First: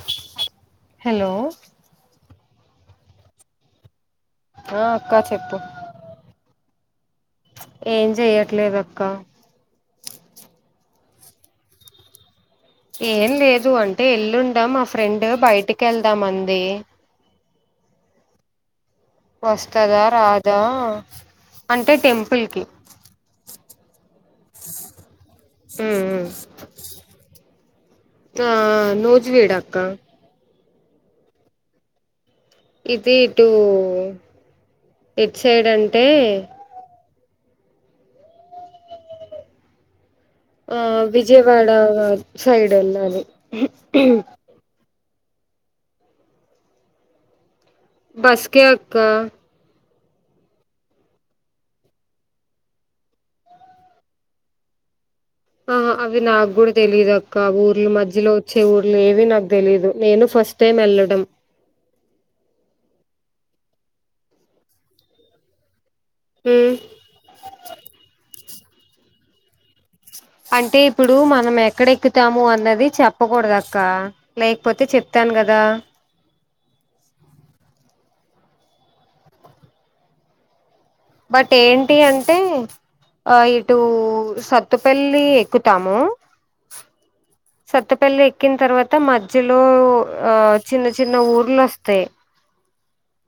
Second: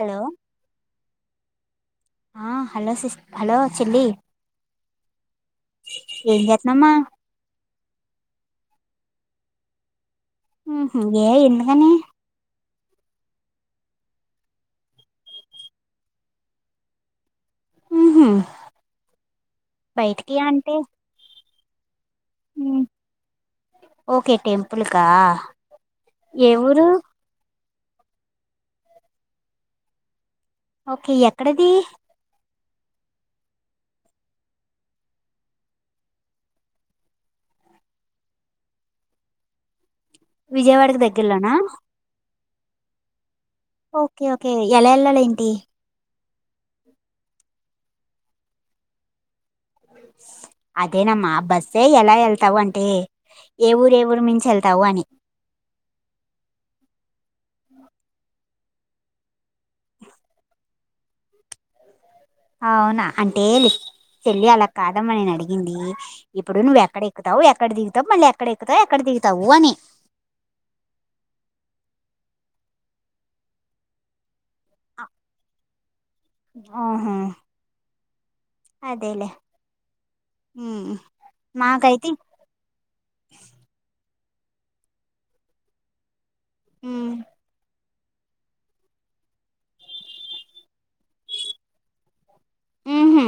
Hello hello ఆ hello sis hello చెల్లి ఆ అక్క చెప్పు నమ ఏం చెయ్యట్లేదు అక్క ఎ ఎందుకని ఏం లేదు అంటే ఎల్లుండ మా ఫ్రెండ్ బయటికి వెళ్దాం అంది వు హమ్ వస్తదా రాదా అంటే టెంపుల్కి ఓకే టెంపుల్కా ఏ ఊరు ఆ నూజివీడు అక్క ఓకే ఎక్కడది ఇది ఇటు ఎట్ సైడ్ అంటే ఆ విజయవాడకి దగ్గరలోనా విజయవాడ సైడ్ అన్నారు ఓకే ఓకే ఎల వెళ్ళాలి ఏంటి బస్ కే అక్క అదేనమ్మా బస్సే ఎలా వెళ్తావు అంటే ఏ ఊరు ఏ ఊరు మించెళ్తావు అని ఆ అవి నాకు కూడా తెలీదు అక్క ఊర్లు మధ్యలో వచ్చే ఊర్లు ఏవి నాకు తెలీదు నేను ఫస్ట్ టైమ్ వె లడం అవునా అంటే లే చెళ్లి అలా కాదమ్మ నేను అడిగింది ఇప్పుడు ఉమ్, నువ్వు ఎక్కడ ఎక్కుతావు ఎక్కడ దిగుతావు మళ్ళీ ఎక్కడ ఎక్కుతావు ఎక్కడ దిగుతావు అని అంటే ఇప్పుడు మనం ఎక్కడెక్కుతాము అన్నది చెప్పకూడదు అక్క లేకపోతే చెప్తాను కదా ఆహా అదేలే హ్మ్ బట్ ఏంటి అంటే ఆ ఇటు సత్తుపల్లి ఎక్కుతాము ఉమ్ స పల్లి ఎక్కిన తర్వాత మధ్యలో ఆ చిన్న చిన్న ఊర్లు వస్తాయి ఆహ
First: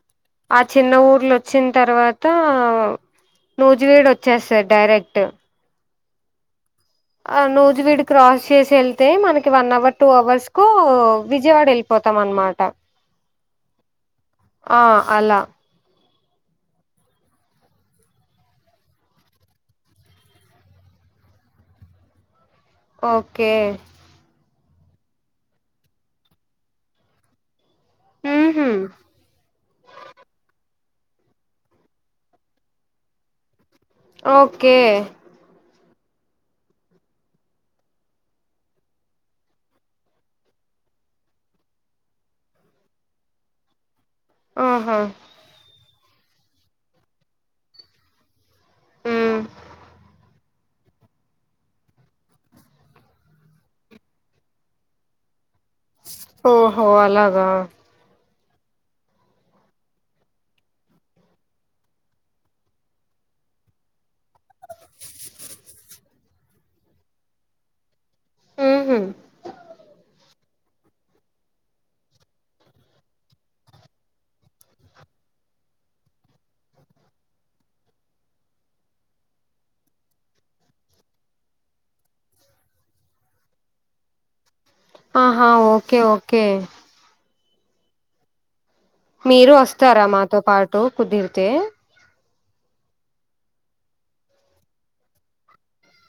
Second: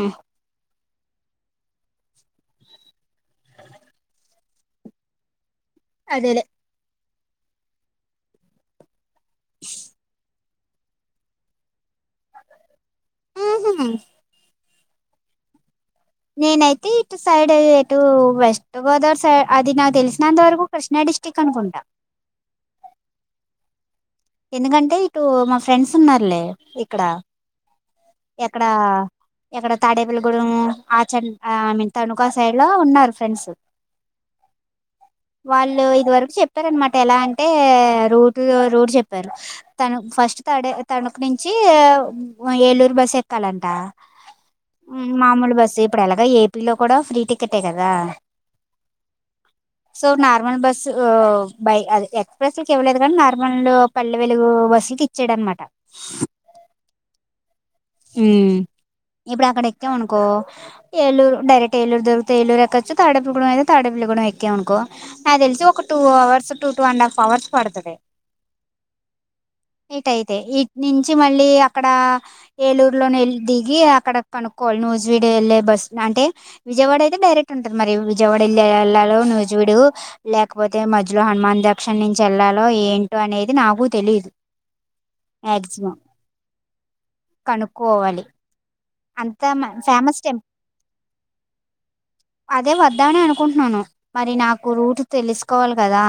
ఆ చిన్న ఊర్లు వచ్చిన తర్వాత ఆ నోజువేడు వచ్చేస్తది డైరెక్ట్ అదేలే ఆ నోజు వీడి క్రాస్ చేసి వెళ్తే మనకి వన్ అవర్ టూ అవర్స్ కు విజయవాడ వెళ్ళిపోతాం అన్నమాట హు హు ఆ అలా నేనైతే ఇటు సైడ్ ఇటు వెస్ట్ గోదావర్ సైడ్ అది నకు తెలిసినంత వరకు కృష్ణా అడి డిస్ట్రిక్ట్ అనుకుంట ఓకే ఎందుకంటే ఇటు మా ఫ్రెండ్స్ ఉన్నారులే ఇక్కడ ఎక్కడ ఊహు ఎక్కడ తాడేపల్లి గుండము ఆ ఐ మీన్ తనుకా సైడ్ ల ఉన్నారు ఫ్రెండ్స్ ఓకే ఇంతవరకు చెప్పార అనమాట ఎలా అంటే రోడ్ రోడ్ చెప్పారు తను ఫస్ట్ త తను అక్కడి నుంచి ఏలూరు బస్ ఎక్కలట ఆహా మాములు బస్సే ఇప్పుడు ఎలాగ ఏపీలో కూడా ఫ్రీ టికెట్ ఏ కదా మ్ సో న నార్మల్ బస్సు బై ఎక్స్ప్రెస్ లకి ఇవ్వలేదు కానీ నార్మల్ పల్లె వెలుగు బస్సుకి ఇచ్చాడ అనమాట ఓహో అలాగా హ్మ్ ఇప్పుడు అక్కడ ఎక్కాము అనుకో ఏలూరు డైరెక్ట్ ఏలరు దొరుకుతే ఏలూరు ఎక్కొచ్చ తాడపల్ గూడెం అయితే తాడపల్లి గూడెం ఎ క్యామ్ అనుకో నాకు తెలిసి ఒక two hours two two and half hours పడుతుంది ఊహు ఇటయితే ఇటు నుంచి మళ్ళీ అక్కడ ఏలూరులో దిగి అక్కడ కనుక్కోవాలి నోజీడి వెళ్లే బస్ అంటే విజయవాడ అయితే డైరెక్ట్ ఉ అ మరి విజయవాడ ఎలా వెళ్ళాలో ను జూడు వ లేకపోతే మధ్యలో హనుమాన్ దక్షిణ నుంచి వెళ్ళాల లో ఏంటో అనేది నాకు తెలీదు ఆహా ఓకే ఓకే కనుక్కోవాలి అంత మీరు వస్తారా ఫేమస్ మాతో టెంపుల్ పాటు కుదిరితే అదే వద్దామని అనుకుంటున్నాను మరి నాకు రూట్ తెలుసుకోవాలి కదా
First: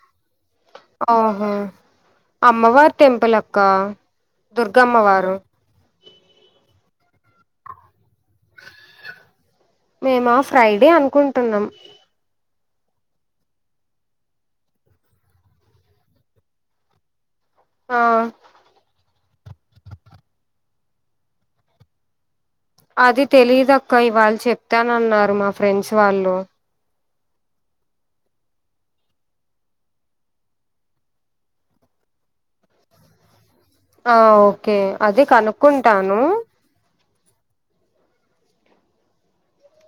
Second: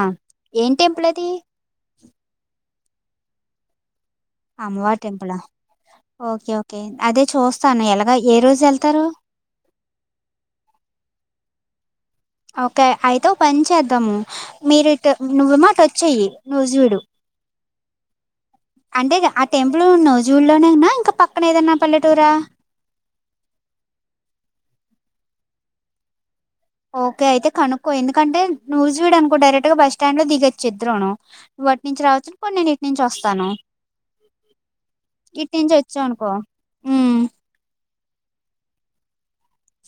ఏం టెంపుల్ అది ఆహ అమ్మవారి టెంపుల్ అక్క అమ్మవారి టెంపుల దుర్గమ్మవారు ఓకే ఓకే అదే చూస్తాను ఎలాగ ఏ రోజు వెళ్తారు మేమ ఫ్రైడే అనుకుంటున్నాం ఓకే అయితే ఓ పని చేద్దాము మీరు ఇటు నువ్వు ఏమో అటు వచ్చేయి నువ్వు చూడు ఆ అంటే ఆ టెంపుల్ ఉ నోవు జూల్లోనేనా ఇంకా పక్కన ఏదన్నా పల్లెటూరా అది తెలియదక్క ఇవాళ చెప్తానన్నారు మా ఫ్రెండ్స్ వాళ్ళు ఓకే అయితే కనుక్కో ఎందుకంటే నూజివీడు అనుకో డైరెక్ట్ గా బస్టాండ్ లో దిగొచ్చు ఇద్రను వాటిని నుంచి రావచ్చు పోన్నిను ఇటు నుంచి వస్తాను ఆ ఓకే అదే ఇట్ంచి కనుక్కుంటాను వచ్చనుకో ఉమ్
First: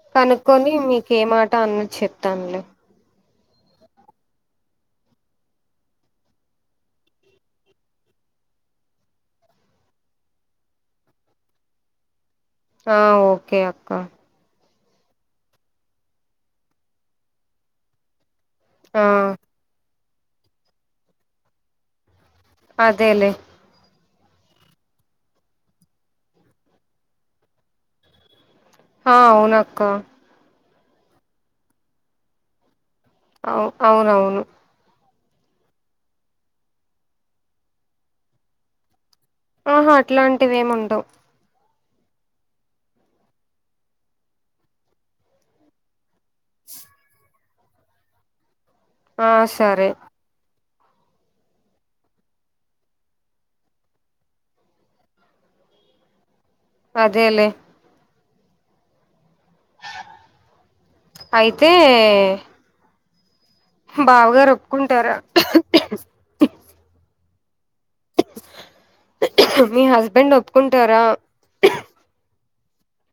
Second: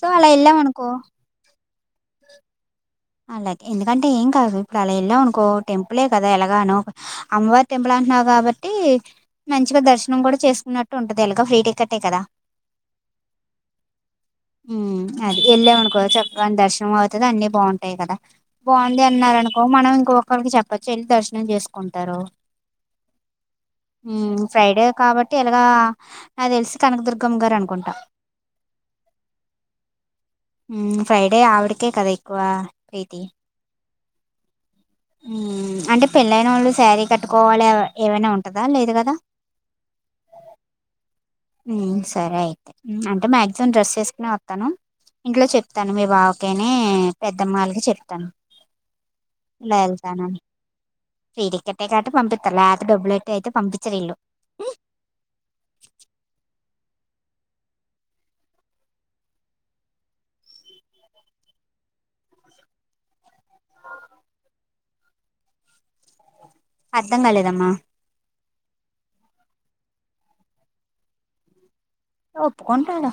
సో అలా వెళ్ళాం కనుక్కొని అనుకో మీక ఏ మాట అన్న చెప్తానులే అలాగే ఎందుకంటే ఏం కాదు ఇప్పుడు అలా వెళ్ళాం అనుకో టెంపులే కదా ఎలాగానో అమ్మవారి టెంపుల్ అంట న్నావు కాబట్టి మంచిగా దర్శనం కూడా చేసుకున్నట్టు ఉంటది ఎలాగ ఫ్రీ టికెటే కదా ఆ ఓకే అక్కా ఉ అది వెళ్ళామనుకో చక్కగా దర్శనం అవుతది అన్ని బాగుంటాయి కదా బాగుంది ఆ అన్నారు అనుకో మనం ఇంకొకరికి చెప్పచ్చు వెళ్ళి దర్శనం చేసుకుంటారు అదేలేే ఫ్రైడే కాబట్టి ఎలాగ నా తెలిసి కనకదుర్గం గారు అనుకుంటా హా అవునక్క ఫ్రైడే ఆవిడికే కదా ఎక్కువ ప్రీతి అవు అవునవును అంటే పెళ్ళైన వాళ్ళు శారీ కట్టుకోవాలి ఏవైనా ఉంటదా లేదు కదా ఆహా అట్లాంటివి ఏమి ఉండవు ఉమ్ సరే అయితే అంటే మ్యాక్సిమం డ్రెస్ వేసుకునే వస్తాను ఇంట్లో చెప్తాను మీ బావ అకేనే పెద్దమ్మలకి చెప్తాను ఆ ఇలా సరే వెళ్తానని ఫ్రీ టికెట్ కాబట్టే పంపితలే అది డబ్బులట్ అయితే పంపించడిలు అదేలేే అయితే బావగారు ఒప్పుకుంటారా అర్థం కాలేదమ్మా మీ హస్బెండ్ ఒప్పుకుంటారా ఒప్పుకోంటాడు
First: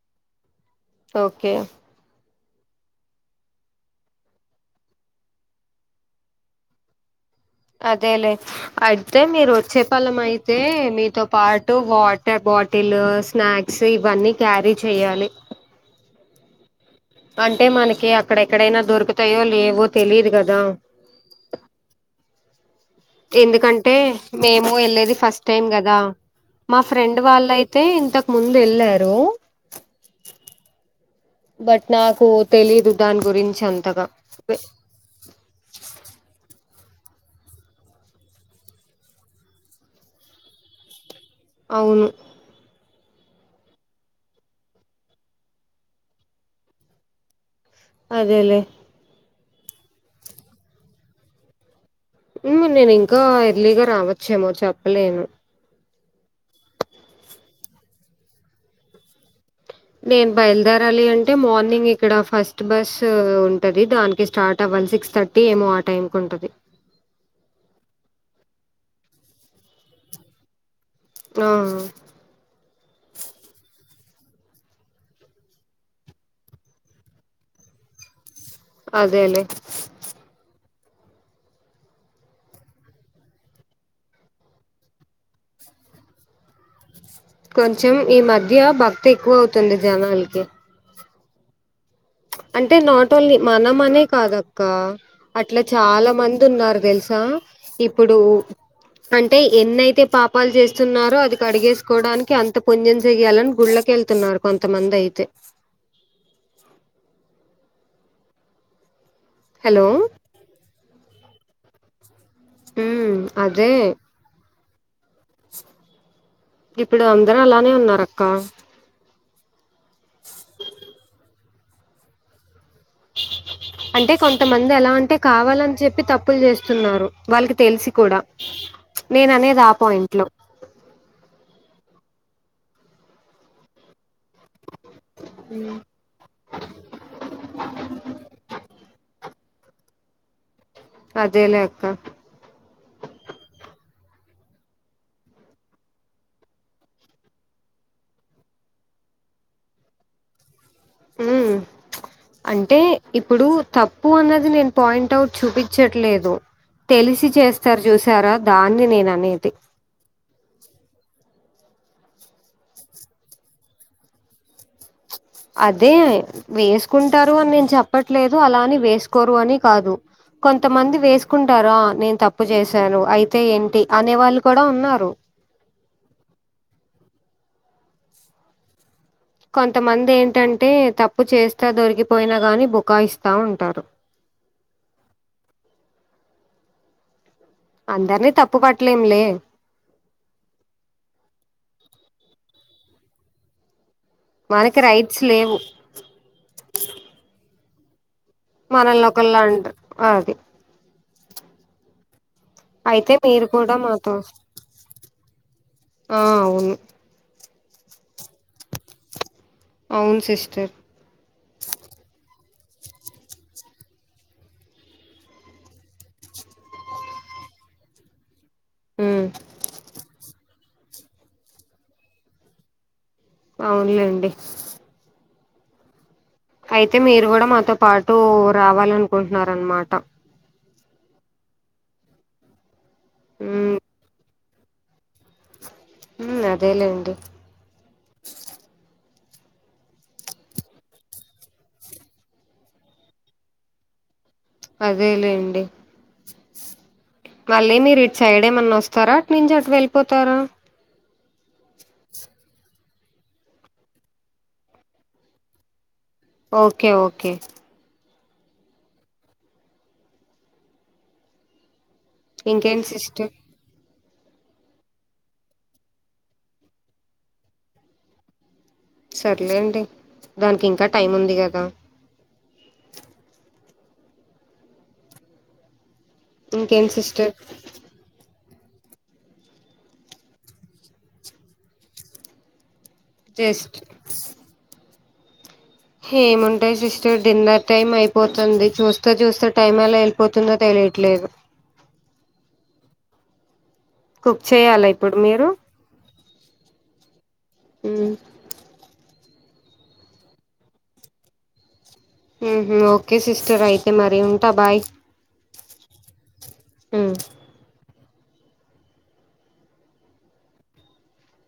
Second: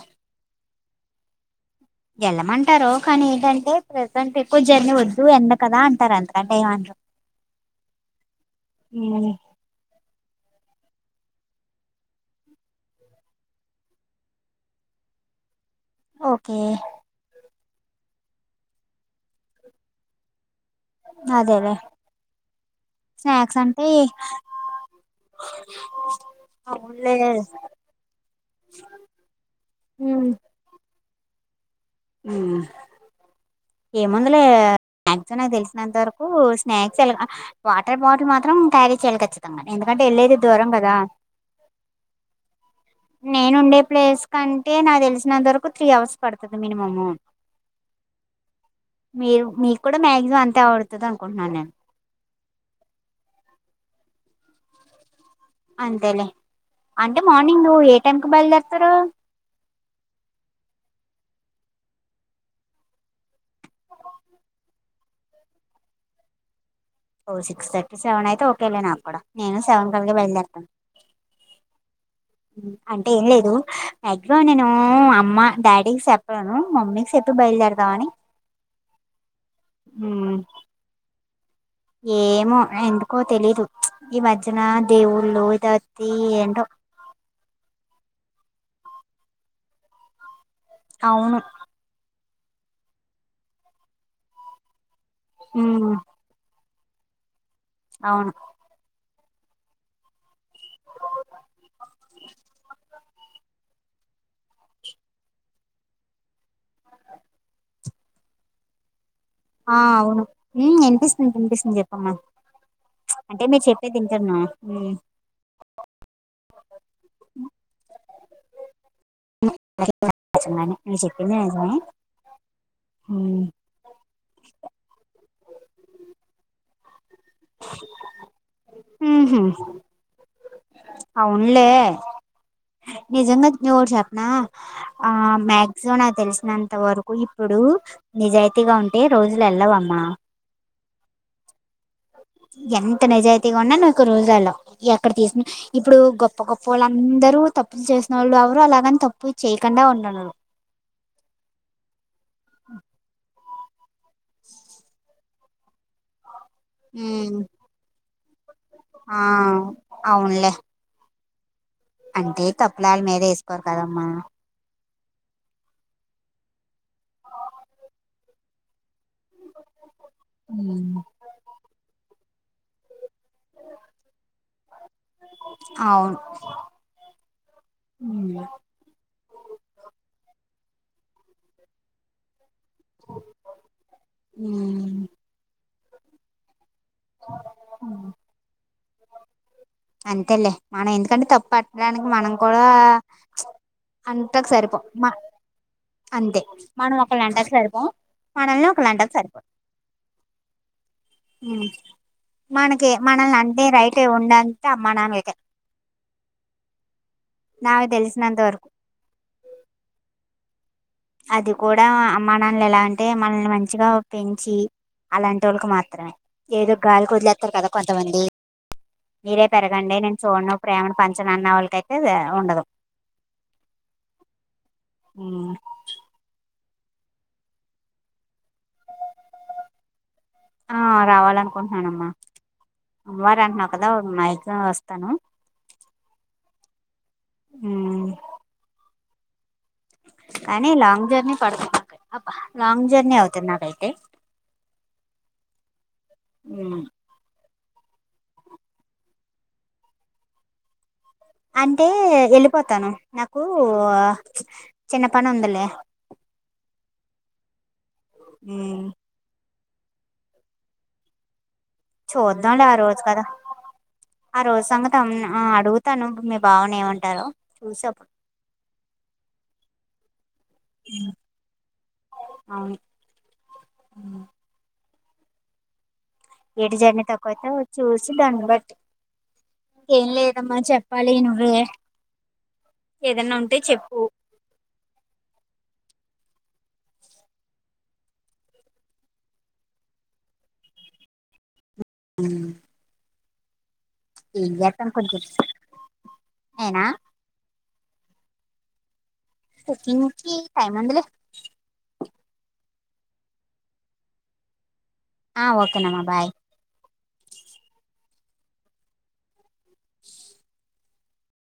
ఓకే వెళ్ళమంటారు కానీ ఏంటంటే ప్రసెంట్ ఎక్కువ జర్నీ వద్దు ఎండ కదా అంటారు అందుకంటే ఏమంటారు అదేలే అయితే మీరు వచ్చేపలం అయితే మీతో పాటు వాటర్ బాటిల్ స్నాక్స్ ఇవన్నీ క్యారీ చెయాలి ఓకే అంటే మనకి అక్కడెక్కడైనా దొరుకుతాయో లేవో తెలీదు కదా అదేలే స్నాక్స్ అంటే ఎందుకంటే మేము వెళ్ళలేది ఫస్ట్ టైం కదా మా అవునులే ఫ్రెండ్ వాళ్ళయితే ఇంతకు ముందు వెళ్ళారు ఉమ్ బట్ నాకు ఉమ్ తెలీదు దాని గురించి అంతగా మాక్సిమం నాకు తెలిసినంత వరకు స్నాక్స్ వాటర్ బాటిల్ మాత్రం క్యారీ చేయాలి ఖచ్చితంగానీ ఎందుకంటే వెళ్ళది దూరం కదా అవును నేను ఉండే ప్లేస్ కంటే నా తెలిసినంత వరకు త్రీ అవర్స్ పడుతుంది మినిమము అదేలేే మీరు మీకు కూడా మ్యాక్సీమం అంతే ఆ పడుతుంది అనుకుంటున్నాను నేను నేను ఇంకా ఎర్లీగా రావచ్చేమో చెప్పలేను అంతేలే అంటే మార్నింగ్ నువవు ఏ టైంకి బయలుదేరుతారు నేను బయలుదేరాలి అంటే మార్నింగ్ ఇక్కడ ఫస్ట్ బస్ ఉంటది దానికి స్టార్ట్ అవ్వ వన్ సిక్స్ థర్టీ ఏమో ఆ టైమ్ కు ఉంటది ఓ సిక్స్ థర్టీ సెవెన్ అయితే ఓకేలే నాకు కూడా నేను సెవెన్ కలిగ బయలుదేరతాను ఆ అంటే ఏం లేదు మాక్సిమం నేను అమ్మ డాడీకి సేప్పలేను మమ్మీకి సేప్పి బయ ఇళ్ళెడుదావని అదే లే ఏమో ఎందుకో తెలీదు ఈ మధ్యన దేవుళ్ళు ఇది అత్తి ఏంటో [inaudible] కొంచం ఈ మధ్య భక్తి ఎక్కువ అవుతుంది జనాలకి అవును అంటే నాట్ ఓన్లీ మనం అనే కాదక్క అట్లా ఉమ్ చాలా మంది ఉన్నారు తెలుసా ఇప్పుడు అవును అంటే ఎన్నైతే పాపాలు చేస్తున్నారో అది కడిగేసుకోవడానికి అంత పుణ్యం జేయ్యాలని గుళ్ళకెళ్ తున్నారు కొంతమంది అయితే ఆ హలో అవును వినిపిస్తుంది వినిపిస్తుంది చెప్పమ్మా ఉమ్ అంటే మీరు అదే చెప్పే వింటున్నా ఇప్పుడు అందరూ అలానే ఉన్నారు అక్క నువ్వు చెప్పింది నిజమే ఉమ్ అంటే కొంతమంది ఎలా అంటే కావాలని చెప్పి తప్పులు చేస్తున్నారు వాళ్ళకి తెలిసి కూడా నేను అనేది ఆ పాయింట్ లో అవున్లే నిజంగా నీకొకటి చెప్నా ఆ మ్యాగ్జిమమ్ నాకు తెలిసినంత వరకు ఇప్పుడు నిజాయితీగా ఉంటే రోజులు ఎల్లవమ్మా అదేలే అక్క ఎంత నిజాయితీగా ఉన్నా నువ్వు ఒక రోజాలో అక్కడ తీసుకు ఇప్పుడు గొప్ప గొప్ప వాళ్ళందరూ తప్పు చేసిన వాళ్ళు ఎవరు అలాగని తప్పు చేయకుండా ఉండుండరు ఉమ్ అంటే ఇప్పుడు తప్పు అన్నది నేను పాయింట్ అవుట్ చూపించట్లేదు తెలిసి ఉమ్ చేస్తారు చూసారా దాన్ని ఆ నేననేది అవునులే అంటే తప్పులాల మీదే వేసుకోరు కదమ్మా అదే వేసుకుంటారు అని నేను చెప్పట్లేదు అలాని వేసు కోరు అని కాదు ఉమ్, కొంతమంది వేసుకుంటారా నేను తప్పు చేసాను అయి తే ఏంటి అనే వాళ్ళు కూడా ఉన్నారు అవును ఉమ్ కొంతమంది ఏంటంటే తప్పు చేస్తా దొరికిపోయినా గాని బుకాయిస్తా ఉంటారు ఉమ్, అందరినీ తప్పు పట్టలేంలే అంతేలే మనం ఎందుకంటే తప్పు పట్టడానికి మనం కూడా అంటకు మనకి సరిపోం మా రైట్స్ లేవు అంతే మనం ఒకళ అంటకి సరిపోం మనల్ని మన ఒకళ్ళు అంటకు సరిపోం లోకల్లాంట అది మనకి అయితే మనల్ని మీరు అంటే కూడా రైట్ మాతో ఉండాలి ఆ అవును నాకు దెలిసినంత వరకు అవును సిస్టర్ మా నాన్న ఎలా అంటే మనల్ని మంచిగా పెంచి అలాంటి వాళ్ళకి మాత్రమే ఏదో గాలికి వదిలేస్తారు కదా కొంతమంది ఉమ్ మీరే పెరగండి నేన్ చూడను ప్రేమను పంచను అన్న వాళ్ళకైతే ఉండదు అవునులేండి అయితే మీరు కూడా మాతో పాటు రావాలనుకుంటున్నారు అన్నమాట ఆ రావాలనుకుంటున్నానమ్మా అమ్మోర అంటున్నావు ఉమ్ కదా నాయి ఆ వస్తాను ఉమ్ అదేలేండి ఉమ్ కానీ లాంగ్ జర్నీ పడుతుబ్ లాంగ్ జర్నీ అవుతుంది నాకయితే అదే లేండి ఉ మళ్ళీ మీరు ఇటు సైడేమన్నా వస్తారా అట్ నుంచి అటు వెళ్ళిపోతారా అంటే వెళ్ళిపోతాను నాకు చిన్న పని ఉందలే ఓకే ఓకే ఉమ్ చూద్దాంలే ఆ ఇంకేం రోజు కదా సిస్టర్ ఆ రోజు సంగత అడుగుతాను మీ బావుని ఏమంటారో చూసాప్పుడు సర్లేండి దానికి ఇంకా టైం ఉంది కదా అవును ఉమ్. ఏటు ఇంకేం జర్నీ తక్కువ సిస్టర్ అయితే చూసి దాన్ని బట్టి ఏం లేదమ్మా చెప్పాలి నువ్వే ఏదన్నా ఉంటే జస్ట్ చెప్పు ఏముంటాయి సిస్టర్ డిన్నర్ టైమ్ అయిపోతుంది చూస్తే చూస్తే టైం ఎలా వెళ్ళిపోతుందో తెలి ట్లేదు ఉమ్ కుక్ ఏం చేయాలా చేస్తం ఇప్పుడు కొంచెం మీరు అయనా ఉమ్ [unintelligible] టైమ్ ఉండలే ఉ హ్మ్ ఓకే సిస్టర్ అయితే మరి ఉంటా బాయ్ ఆ ఓకేనమ్మా బాయ్ ఉమ్.